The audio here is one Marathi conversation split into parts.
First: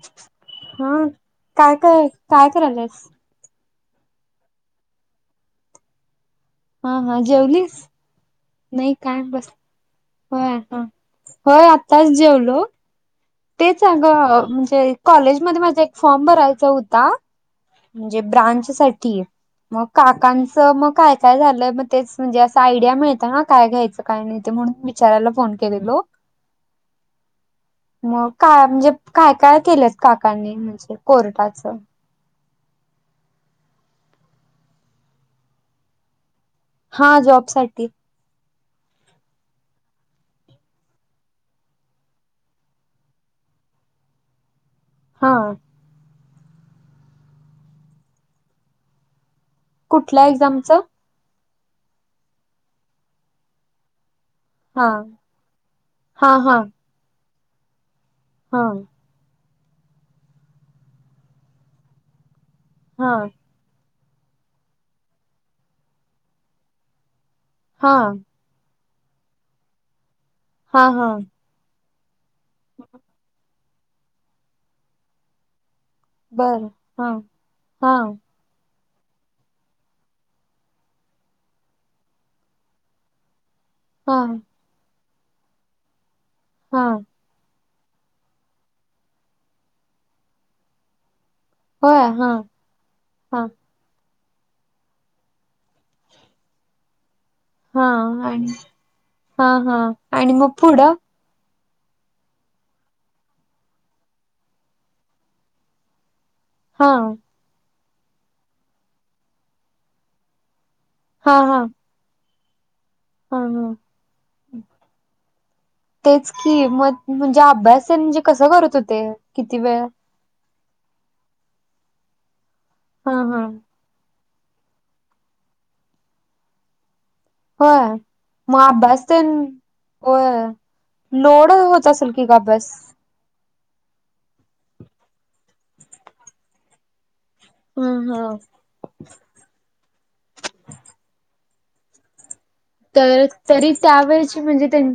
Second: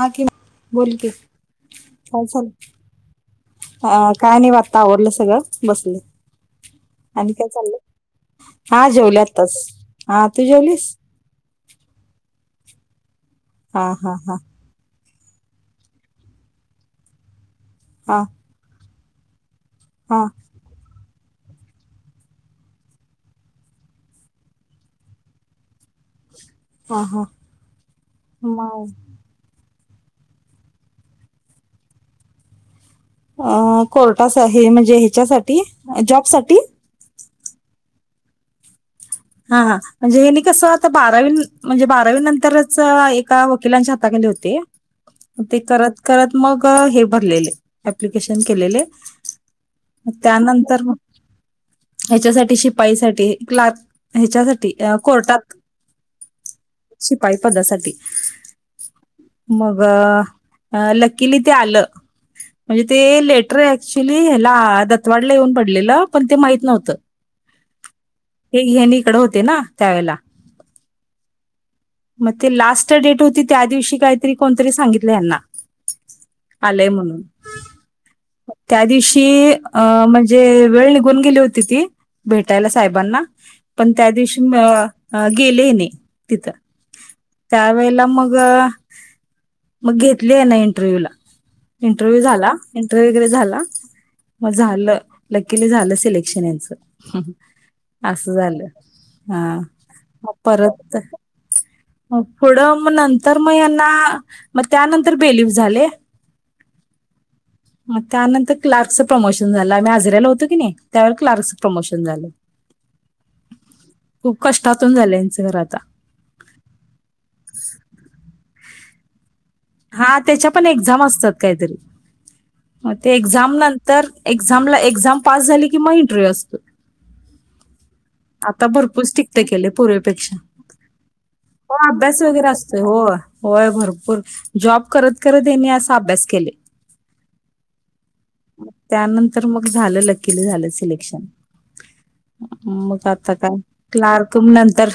हा कि हा बोल की काय काय काय [unintelligible] करायलास अ काय नाही बघा आता आवरलं सगळं बसले. हा हा आणि काय जेवलीस? चाललंय हा जेवले आताच. हा हो तू ह जेवलीस होय आत्ताच जेवलो ते हा हा हा आगं म्हणजे कॉलेजमध्ये माझा एक फॉर्म भरायचा होता. म्हणजे हा ब्रांच साठीय मग हा काकां मग काय काय झालंय मग तेच म्हणजे असं आयडिया मिळतं ना काय घ्यायचं काय नाही ते म्हणून मी विचाराला फोन केलेलो. ह हां मग काय म्हणजे काय काय केलंच काकांनी कोर्टाचं? अ कोर्टाचं हे म्हणजे ह्याच्यासाठी जॉबसाठी? हा जॉबसाठी? हा हा म्हणजे हे न कसं आता बारावी म्हणजे बारावी नंतरच एका वकिलांच्या हाताखाली होतें. हा ते करत करत मग हे भरलेलं ॲप्लिकेशन केलेले. कुठल्या एक्झामच त्यानंतर मग ह्याच्यासाठी शिपाई साठी क्लार्क ह्याच्यासाठी हा कोर्टात हा हा शिपाई पदासाठी हा. मग लकीली ते आलं म्हणजे ते हा लेट रे ऍक्च्युली ह्याला दतवाडला येऊन पडलेलं पण ते माहित नव्हतं. हा. हे ह्याणी कडे होते ना त्यावेेळेला. हा हा‌ मग ते लास्ट डेट होती त्या दिवशी काहीतरी कोणतरी सांगितलं यांना. बर आलेय हा म्हणून. हा त्या दिवशी अ म्हणजे वेळ निघून गेली होती ती. भेटायला साहेबांना पण त्या हा दिवशी म गेले नाही तिथं हा. त्या वेळेला मग मग घेतली ह्याना इंटरव्ह्यू ला होय इंटरव्ह्यू हा झाला इंटरव्ह्यू हा झाला. मग झालं लकील झालं सिलेक्शन याचं हा असं आणि झालं हा म आणि मग पुढं परत हो पुढं मग नंतर मग यांना मग त्यानंतर बेलीग झाले. हा. त्यानंतर क्लार्क्सच प्रमोशन झालं डाजऱ्याला होतो की नाही त्यावर हा क्लार्क्स हा प्रमोशन हा हा खूप कष्टातून झालं यांचं घर आता. तेच की मग म्हणजे अभ्यास म्हणजे कसं करत होते किती वेळ हा त्याच्या पण एक्झाम असतात काहीतरी मग हा ते हा एक्झाम नंतर तर एक्झामला एक्झाम पास झाली कि म इंटरव्ह्यू असतो. होय मग आता अभ्यास भरपूर तेन स्ट्रिक केल आहे होय पुर्वीपेक्षा लोड होत हो असेल अभ्यास की ग वगैरे असतोय हो होय भरपूर जॉब करत, करत यांनी असा अभ्यास केले. हम्म हा. त्यानंतर मग झालं लकीली झालं सिलेक्शन. मग तर आता काय तरी क्लार्क त्यावेळची म्हणजे त्यां नंतर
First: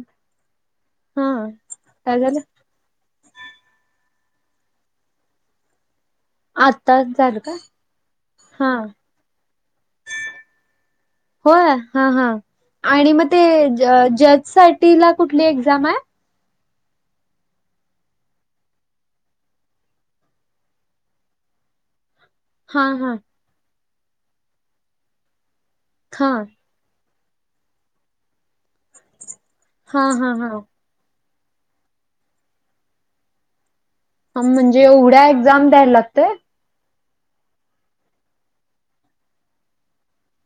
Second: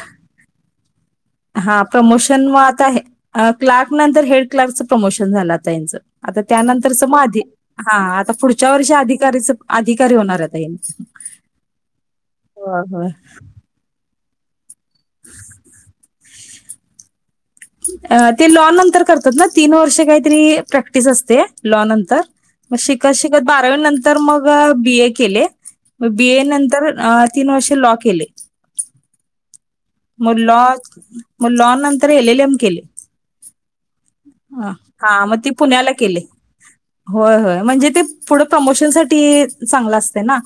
हा काय झालं प्रमोशन म आता आहे. क्लार्क नंतर हेड क्लारकचं प्रमोशन झालं आता त्याचं. आता त्यानंतरच आत्ताच म झालं का हा आता पुढच्या हा वर्षी अधिकारीच अधिकारी होणार. होय हा हां होय होय आणि मग ते जज साठी ला कुठली एक्झाम आहे? ते लॉ नंतर करतात ना तीन वर्षे काहीतरी प्रॅक्टिस असते लॉ नंतर मग हा शिकत, हा शिकत बारावी नंतर मग बी, ए केले मग बी, हा ए नंतर तीन वर्षे लॉ केले. हा हा म हा लाॅ लाॅ नंतर एल, एल, एम केले. हा अ म्हणजे हा एवढ्या मग ती एक्झाम द्यायला पुण्याला केले. लागतय होय, होय म्हणजे ते पुढं प्रमोशन साठी चांगलं असते ना.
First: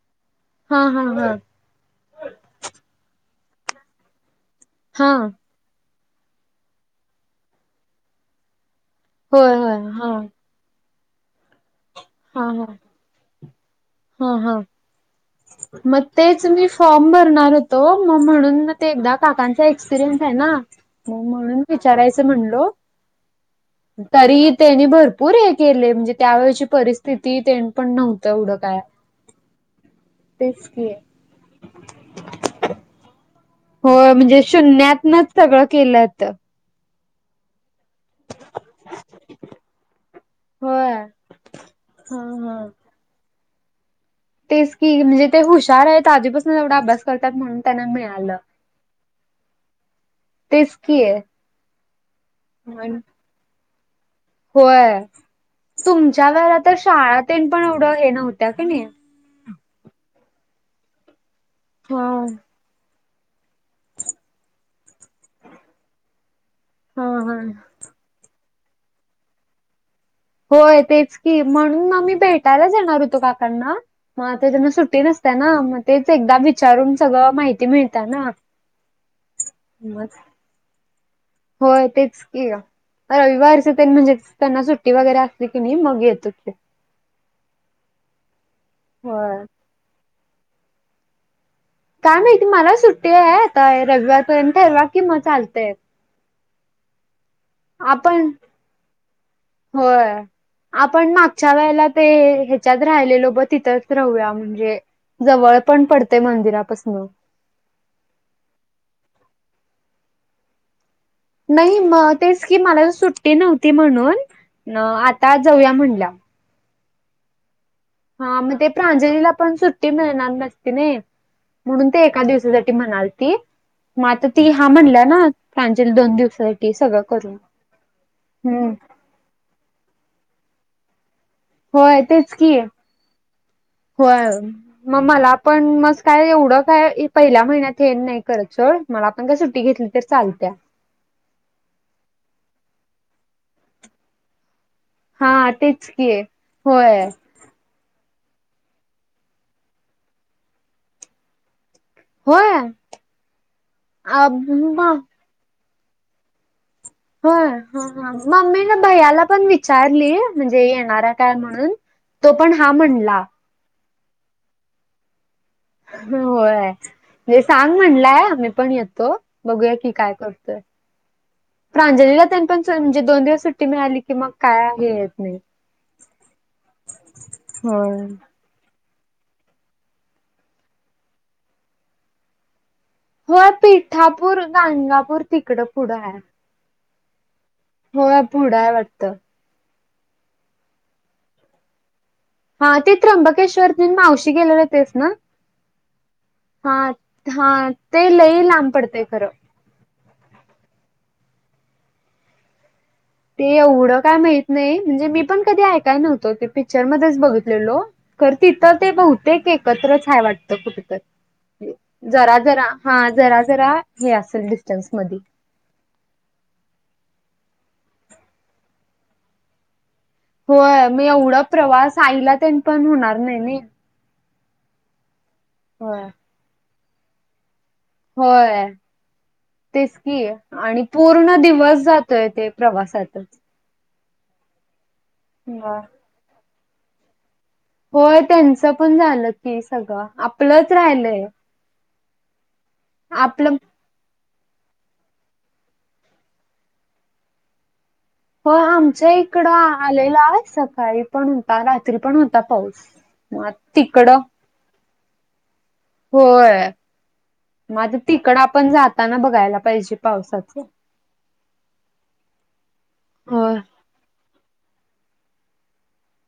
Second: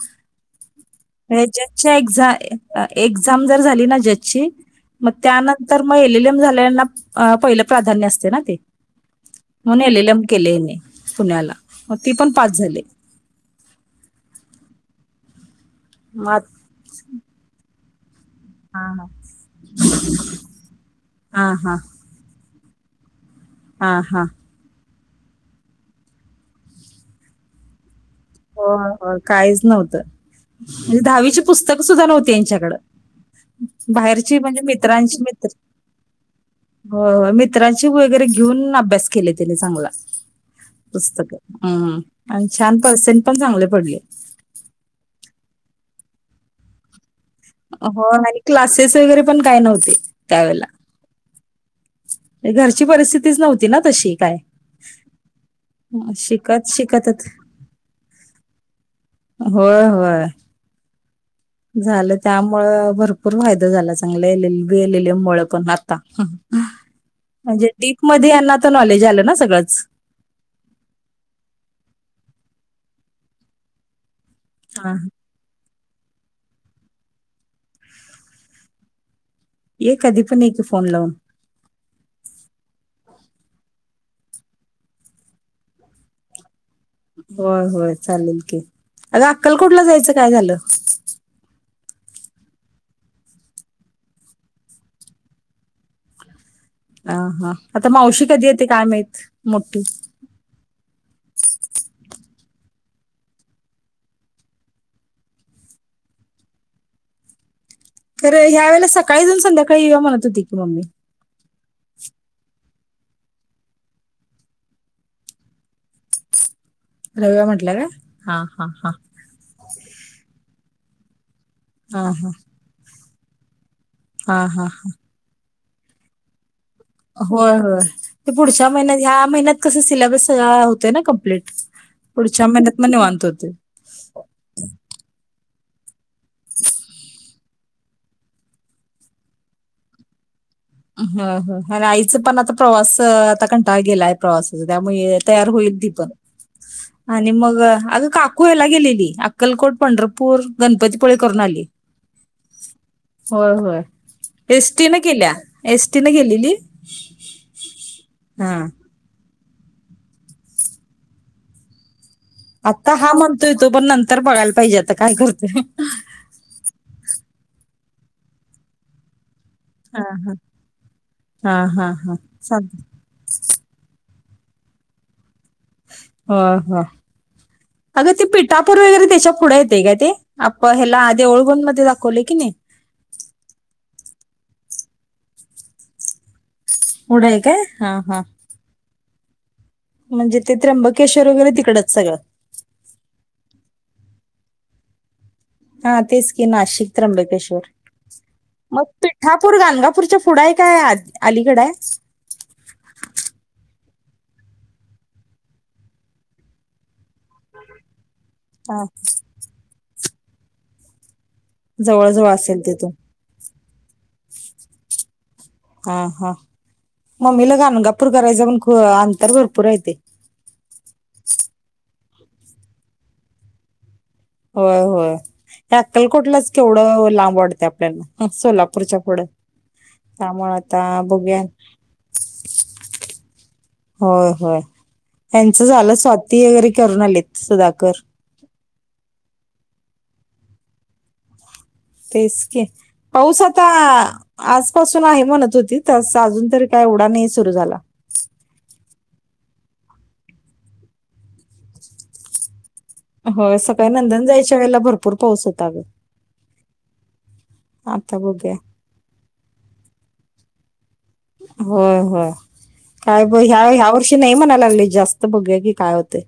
हा हा हा जज एक्झाम जर झाली ना जजची मग हा त्यानंतर तर मग एल, एल, एम झाल्याना पहिलं प्राधान्य असते ना ते. होय होय म्हून एल, एल, हा एम केलेने पुण्याला मग ती पण हा पास हा झाले. हा हा मग तेच मी. फॉर्म भरणार होतो मग म्हणून. हा ते एकदा काकांचा एक्सपिरियन्स आहे ना हा हा म्हणून हा विचारायचं म्हणलो. हा हा तरी त्यांनी भरपूर हे केले म्हणजे त्यावेळेची परिस्थिती पण नव्हतं. हो काय हो काहीच नव्हतं तेच की म्हणजे दहावीची पुस्तकं सुद्धा नव्हती यांच्याकड हो म्हणजे शून्यातनच सगळं केलंत. हो हो मित्रांची वगैरे घेऊन अभ्यास केले त्यानी चांगला. होय पुस्तक हम्म हा आणि हा. छान पर्सेंट पण चांगले पडले. तेच की म्हणजे ते हुशार आहेत आधीपासून एवढा अभ्यास करतात म्हणून त्यांना हो मिळालं. आणि क्लासेस वगैरे पण काही नव्हते त्यावेळेला. तेच की घरची परिस्थितीच नव्हती ना तशी काय. होय तुमच्या वेळेला शिकत तर शाळा शिकतच तेन पण एवढं हे नव्हत्या कनी. होय होय हा झालं त्यामुळ भर पूर फायदा झाला चांगला L L B, L L M मुळ पण आता. हा हा. म्हणजे डीप मध्ये यांना तर नॉलेज आलं ना सगळंच. होय तेच की म्हणून मग मी भेटायलाच येणार होतो काकांना मग आता त्यांना हा सुट्टी नस त्यांना मग तेच एकदा विचारून सगळं माहिती मिळत ना. ये मग कधी पण ये कि फोन लावून. होय तेच की. रविवारच तेन म्हणजे त्यांना सुट्टी वगैरे असली कनी मग येतो कि. होय होय चालेल की, अग होय. अक्कलकोठला जायचं काय झालं? काय माहिती मला सुट्टी आहे आता रविवारपर्यंत ठरवा की मग चालतय. अ हा आता मावशी आपण कधी येते काय माहीत मोठी. होय. आपण मागच्या वेळेला ते ह्याच्यात राहिलेलो ब तिथंच राहूया म्हणजे जवळ पण पडते मंदिरापसनं. तर ह्या वेला सकाळी जाऊन संध्याकाळी येऊया म्हणत होती की मम्मी. नाही म तेच की मला सुट्टी नव्हती म्हणून आता जाऊया म्हणल्या. जाऊया म्हटल्या काय? हा मग ते प्रांजलीला पण सुट्टी मिळणार नसती ना म्हणून हा ते एका हा दिवसासाठी म्हणालती मग आता ती हा म्हणल्या ना प्रांजली दोन दिवसासाठी सगळं करून होय होय ते पुढच्या हम्म महिन्यात ह्या महिन्यात कस सिलेबस सगळा होतय ना कम्प्लीट. होय तेच पुढच्या की महिन्यात मग निवांत होते. होय मग मला पण मस काय एवढं काय पहिल्या महिन्यात हेन नाही करत सोड. मला पण काय सुट्टी घेतली तर चालत्या. ह ह आणि आईच पण आता प्रवास आता कंटाळा गेलाय प्रवासाच त्यामुळं तयार हा होईल तेच ती पण की होय आणि मग आग का कु हेला गेलेली अक्कलकोट, पंढरपूर, गणपतीपुळे करून आली. होय होय होय अ म एसटी न केल्या एसटी न केलेली. होय हा हा मम्मीनं भय्याला पण विचारली म्हणजे येणार आहे काय म्हणून. तो पण आता हा म्हणला म्हणतोय तो पण नंतर बघायला पाहिजे आता काय करतोय. ह होय म्हणजे सांग म्हणलंय आम्ही पण येतो. बघूया की हा काय हा करतोय, हा हा हा प्रांजलीला तेन पण चल चालतंय म्हणजे दोन दिवस सुट्टी मिळाली की मग काय हे येत नाही. ह हा होय अग त पी टापूर वगैरे त्याच्या पुढे येते काय ते आप हेला देऊळबंद मध्ये दाखवले की नाही. होय पिठापूर गांंनगापूर तिकड पुढं आहे. पूडं आहे काय? हा हा होय पुढंय वाटतं. म्हणजे ते त्र्यंबकेश्वर वगैरे तिकडंच सगळं. हा ते त्र्यंबकेश्वर तेन मावशी गेलेले तेचं ना? हा तेच की हा नाशिक हा त्र्यंबकेश्वर ते लय लांब पडते खरं. पूर गानंगापूरच्या पुुढ आहे काय अलीकड आहे? ते एवढं काय माहीत नाही म्हणजे मी पण कधी ऐकाय नव्हतो ते पिक्चर मध्येच बघी लेलो खर तिथं हा ते बहुते एकत्रच हाय वाटत कुठ तर. जवळजवळ जरा असेल जरा तिथून हा जरा जरा हे असेल डिस्टन्स मधी. हा हा मम्मीला गांगापूर करायचं पण अंतर भरपूर येत. होय मी एवढा प्रवास आईला ते पण होणार नाही नाही. होय होय ते होय अक्कलकोटलाच केवढं लांब वाटत ह होय सोलापुरच्या पुढ. तेच कि आणि पूर्ण दिवस जातोय ते प्रवासातच. होय होय त्यांच होय झालं स्वाती वगैरे करून आलेत सधा. होय त्यांचं पण झालं की सगळं आपलंच राहिलंय. तेच की पाऊस आपलं आता आजपासून आहे म्हणत होती त अजून तरी काय येउडा नाही सुरू झाला. हो आमच्या इकडं आलेला सकाळी पण होता रात्री पण होता पाऊस. हो मग सकाळी तिकडं नंदन जायच्या वेळेला भरपूर पाऊस होता अगं. होय म आता तिकडं बघूया आपण जाताना बघायला पाहिजे पावसाच. होय होय काय ब ह्या होय हव नाही म्हणाय जास्त बघूया काय होतय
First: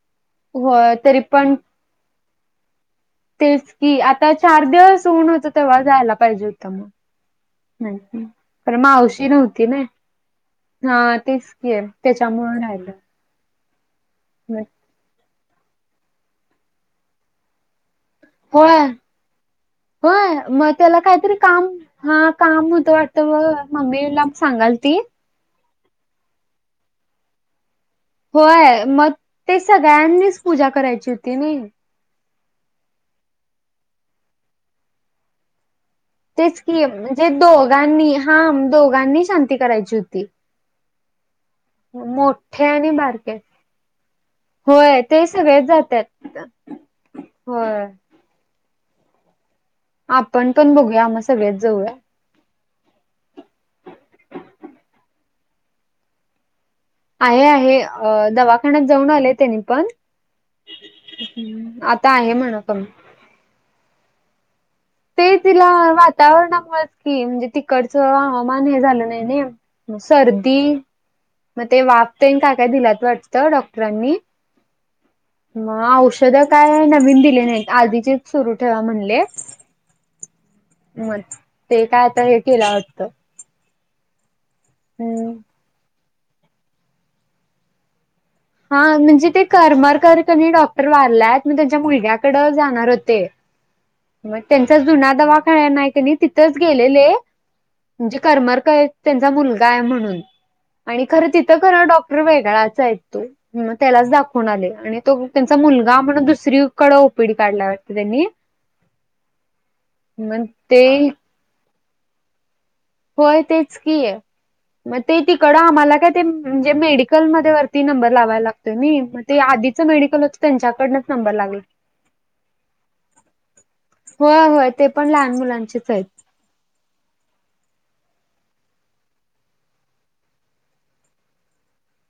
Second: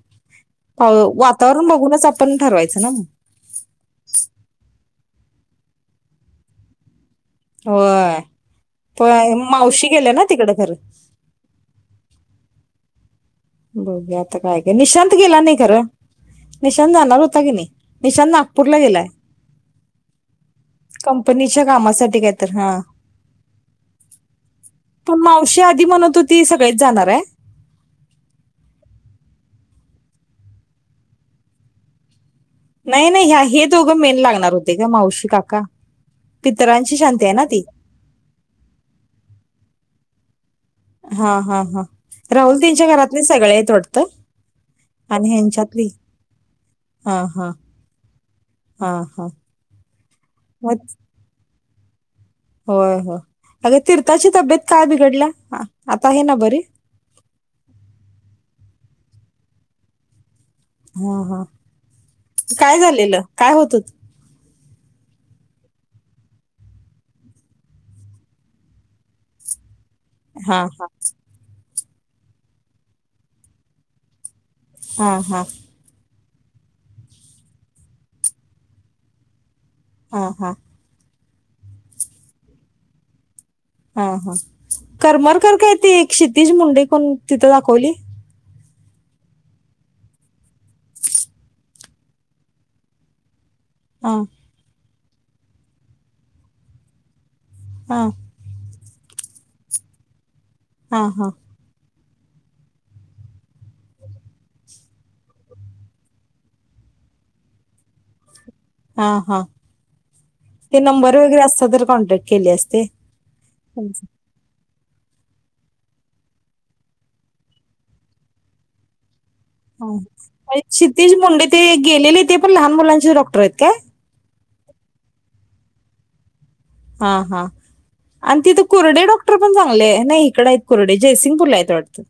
होय तरी पण वातावरण बघूनच आप पण ठरवायचं ना मग? तेच कि आता चार दिवस होऊन होतं तेव्हा जायला पाहिजे होतं मग. होय पण मावशी नव्हती ना मावशी गेल्या तिकडे खरं हा तेच ये त्याच्यामुळ राहील. बघूया आता काय का निशांत गेला नाही खरं निशांत जाणार होता की नाही. निशांत नागपूर होय ला गेलाय. होय मग त्याला काहीतरी कंपनीच्या काम कामासाठी हा काय तर काम होतं वाटतं ब मम्मीला सांगाल ती पण मावशी आधी म्हणत होती सगळेच जाणार आहे. होय मग ते सगळ्यांनीच पूजा करायची होती नई. नाही नाही ह हे दोघं मेन लागणार होते का मावशी काका तेच की पितरांची शांती म्हणजे आहे ना ती दोघांनी हां दोघांनी शांती करायची होती. हा हा हा राहुल मोठे त्यांच्या आणि घरातले बारके सगळ आहेतेत वाटतं. होय ते आणि सगळेच ह्यांच्यातली जातात हा हा होय. हा हा. आपण पण मग बघूया म सगळेच जाऊया. होय हो अगे तीर्थाची तब्येत काय बिघडल्या आता हे ना बरी? आहे आहे दवाखान्यात जाऊन आले त्यांनी पण. हा हा ह् आता आहे म्हणा काय कमी. झालेलं काय होतत. ते तिला वातावरणामुळेच की म्हणजे तिकडचं हवामान हे झालं नाही नाही. हा सर्दी हा मग ते वाफतेन का काय दिलात वाटतं डॉक्टरांनी. हा हा. मग औषध काय नवीन दिले नाहीत आधीचे सुरू ठेवा म्हणले. ह हा. मग ते काय आता हे केलं वाटत. हा हा करमरकर काय त एक क्षितिज मुंडे कोण तिथं दाखवली. हा म्हणजे ते करमरकरकनी डॉक्टर वारल्यात मग त्यांच्या मुलग्याकड जाणार होते. हा मग त्यांचा जुना दवा खाळ नाही क नाही तिथंच गेलेले हा म्हणजे करमर त्यांचा मुलगा आहे म्हणून हा आणि खर हा तिथं खर डॉक्टर वेगळाच आहे तो. त्यालाच दाखवून आले आणि तो त्यांचा मुलगा म्हण दुसरीकडें ओपीडी काढला वाटते त्यांनी. हा हा ते नंबर वगैरे असत तर कॉन्टॅक्ट केले असते. होय तेच हा. की. मग ते तिकडं आम्हाला काय ते म्हणजे मेडिकलमध्ये वरती नंबर लावायला लागतोय नी. ते आधीचं मेडिकल होतं हा त्यांच्याकडनंच क्षितेज नंबर मुंडे लागला ते गेलेले ते पण लहान मुलांचे डॉक्टर आहेत काय? हो होय ते पण लहान मुलांचेच आहेत. हा हा. आणि तिथं कुर्डे डॉक्टर पण चांगले नाही इकडं आहेत कुर्डे जयसिंगपूरला आहेत वाटतं.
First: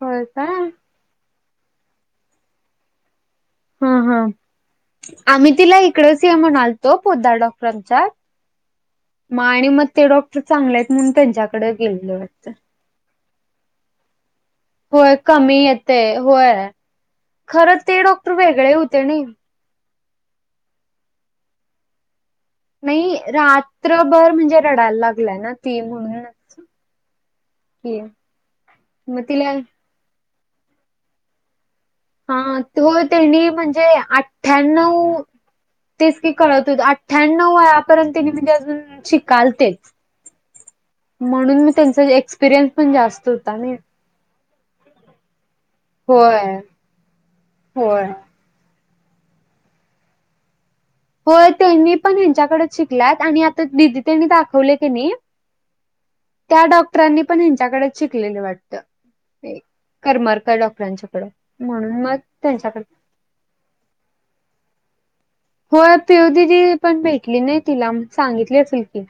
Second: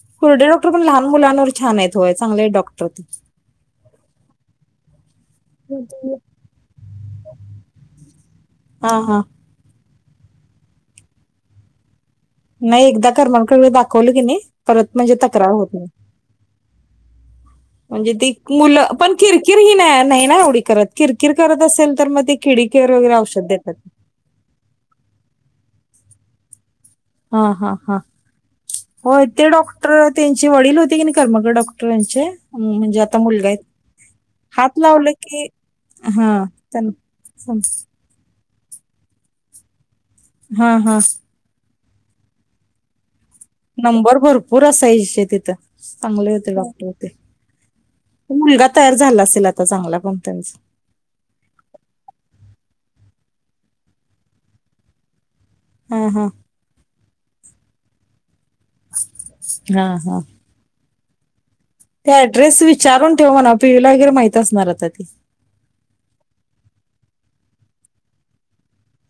होय कुर्डे काय डॉक्टर पण लहान मुलांवर छान आहेत होय चांगले डॉक्टर ते हा हा आम्ही तिला इकडच ये म्हणालतो पोदार डॉक्टरांच्या हा हा. आणि मग ते डॉक्टर चांगले आहेत म्हणून त्यांच्याकडे गेलेले वाटत. [inaudible] परत म्हणजे होय तक्रार कमी होत नाही येतय होय खरं ते म्हणजे ती डॉक्टर वेगळे मुलं होते पण नाही. किर ही नाही नाही ना आवडी करत किरकिर करत असेल तर मग ते किडी केअर वगैरे नाही औषध देतात रात्रभर म्हणजे रडायला लागलाय ना ते म्हणूनच हा हा हां की हो मग ते तिला डॉक्टर त्यांचे वडील होते की नाही कर्मगड डॉक्टर हा त त्यांनी म्हणजे हात लावलं अठ्ठ्याण्णव की तेच हा की कळत होत त्यां अठ्ठ्याण्णव सम- वयापर्यंत नम ते अजून शिकालतेच हा हा म्हणून मी त्यांचा एक्सपिरियन्स पण जास्त नाही नंबर भरपूर असायचे तिथं चांगले होते होय डॉक्टर ते होय मुलगा तयार झाला असेल आता चांगला कंपनीचा हो त्यांनी पण ह्यांच्याकडेच शिकलात आणि आता दिदी त्यांनी दाखवले त्यांनी हम्म हम्म त्या डॉक्टरांनी पण ह्यांच्याकडेच शिकलेलं वाटतं हा हा करमरकर डॉक्टरांच्याकडं म्हणून मग ते ड्रेस त्यांच्याकडे विचारून ठेव म्हणा पी वला वगैरे माहती असणार आता ती होय पिव दिदी पण भेटली नाही तिला सांगितली फिलकी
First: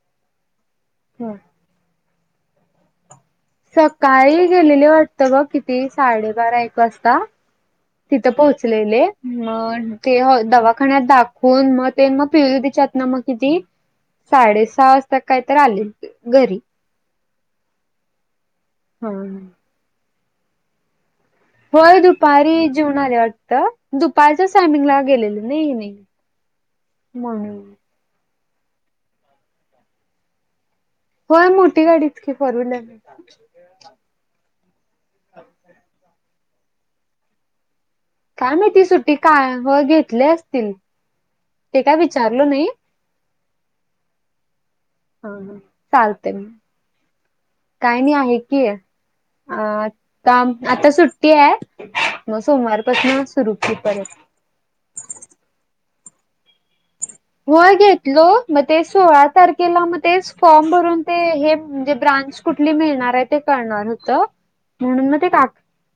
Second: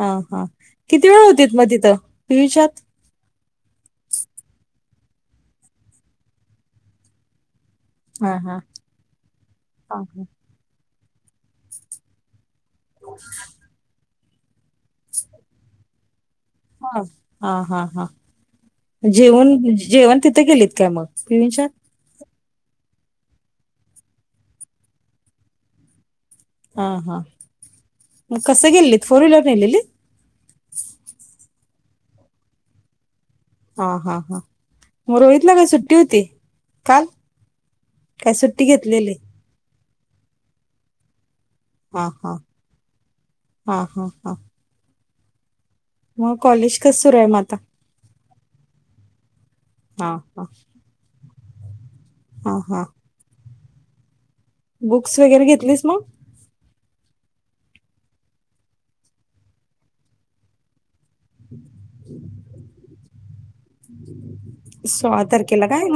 हा हा किती वेळ होती मग तिथं पिच्यात सकाळी गेलेली वाटतं बघ किती साडेबारा एक वाजता तिथं हा हा पोहोचलेले मग हा ते दवाखान्यात दाखवून मग ते मग पिले च्यात ना मग कि साडे सहा वाजता काय तर आलेल घरी हा हा हा हा हा जेवण जेवण तिथे गेलीत काय मग पि विच्यात होय दुपारी जेवन आले आटत दुपारच्याच टायमिंगला गेलेलं नाही नाही हा हा म्हणून मग कसं गेलेत फोर व्हीलर नेलेली होय मोठी गाडी इतकी फॉर विलर हा हा हा मग रोहितलं काय सुट्टी होती काल काय मी ती सुट्टी काय व घेतली असतील ते काय हा हा विचारलो नाही हा हा हा हा मग कॉलेज कस कर आहे म आता काही नाही आहे की अ हा आता हा आता सुट्टी आहे मग हा सोमवार हा पासन सुरू परत बुक्स वगैरे घेतलीस मग हो घेतलो मग ते सोळा तारखेला मग तेच फॉर्म भरून ते हे म्हणजे ब्रांच कुठली मिळणार आहे ते करणार होत म्हणून मग सोळा ते का तारखेला काय मग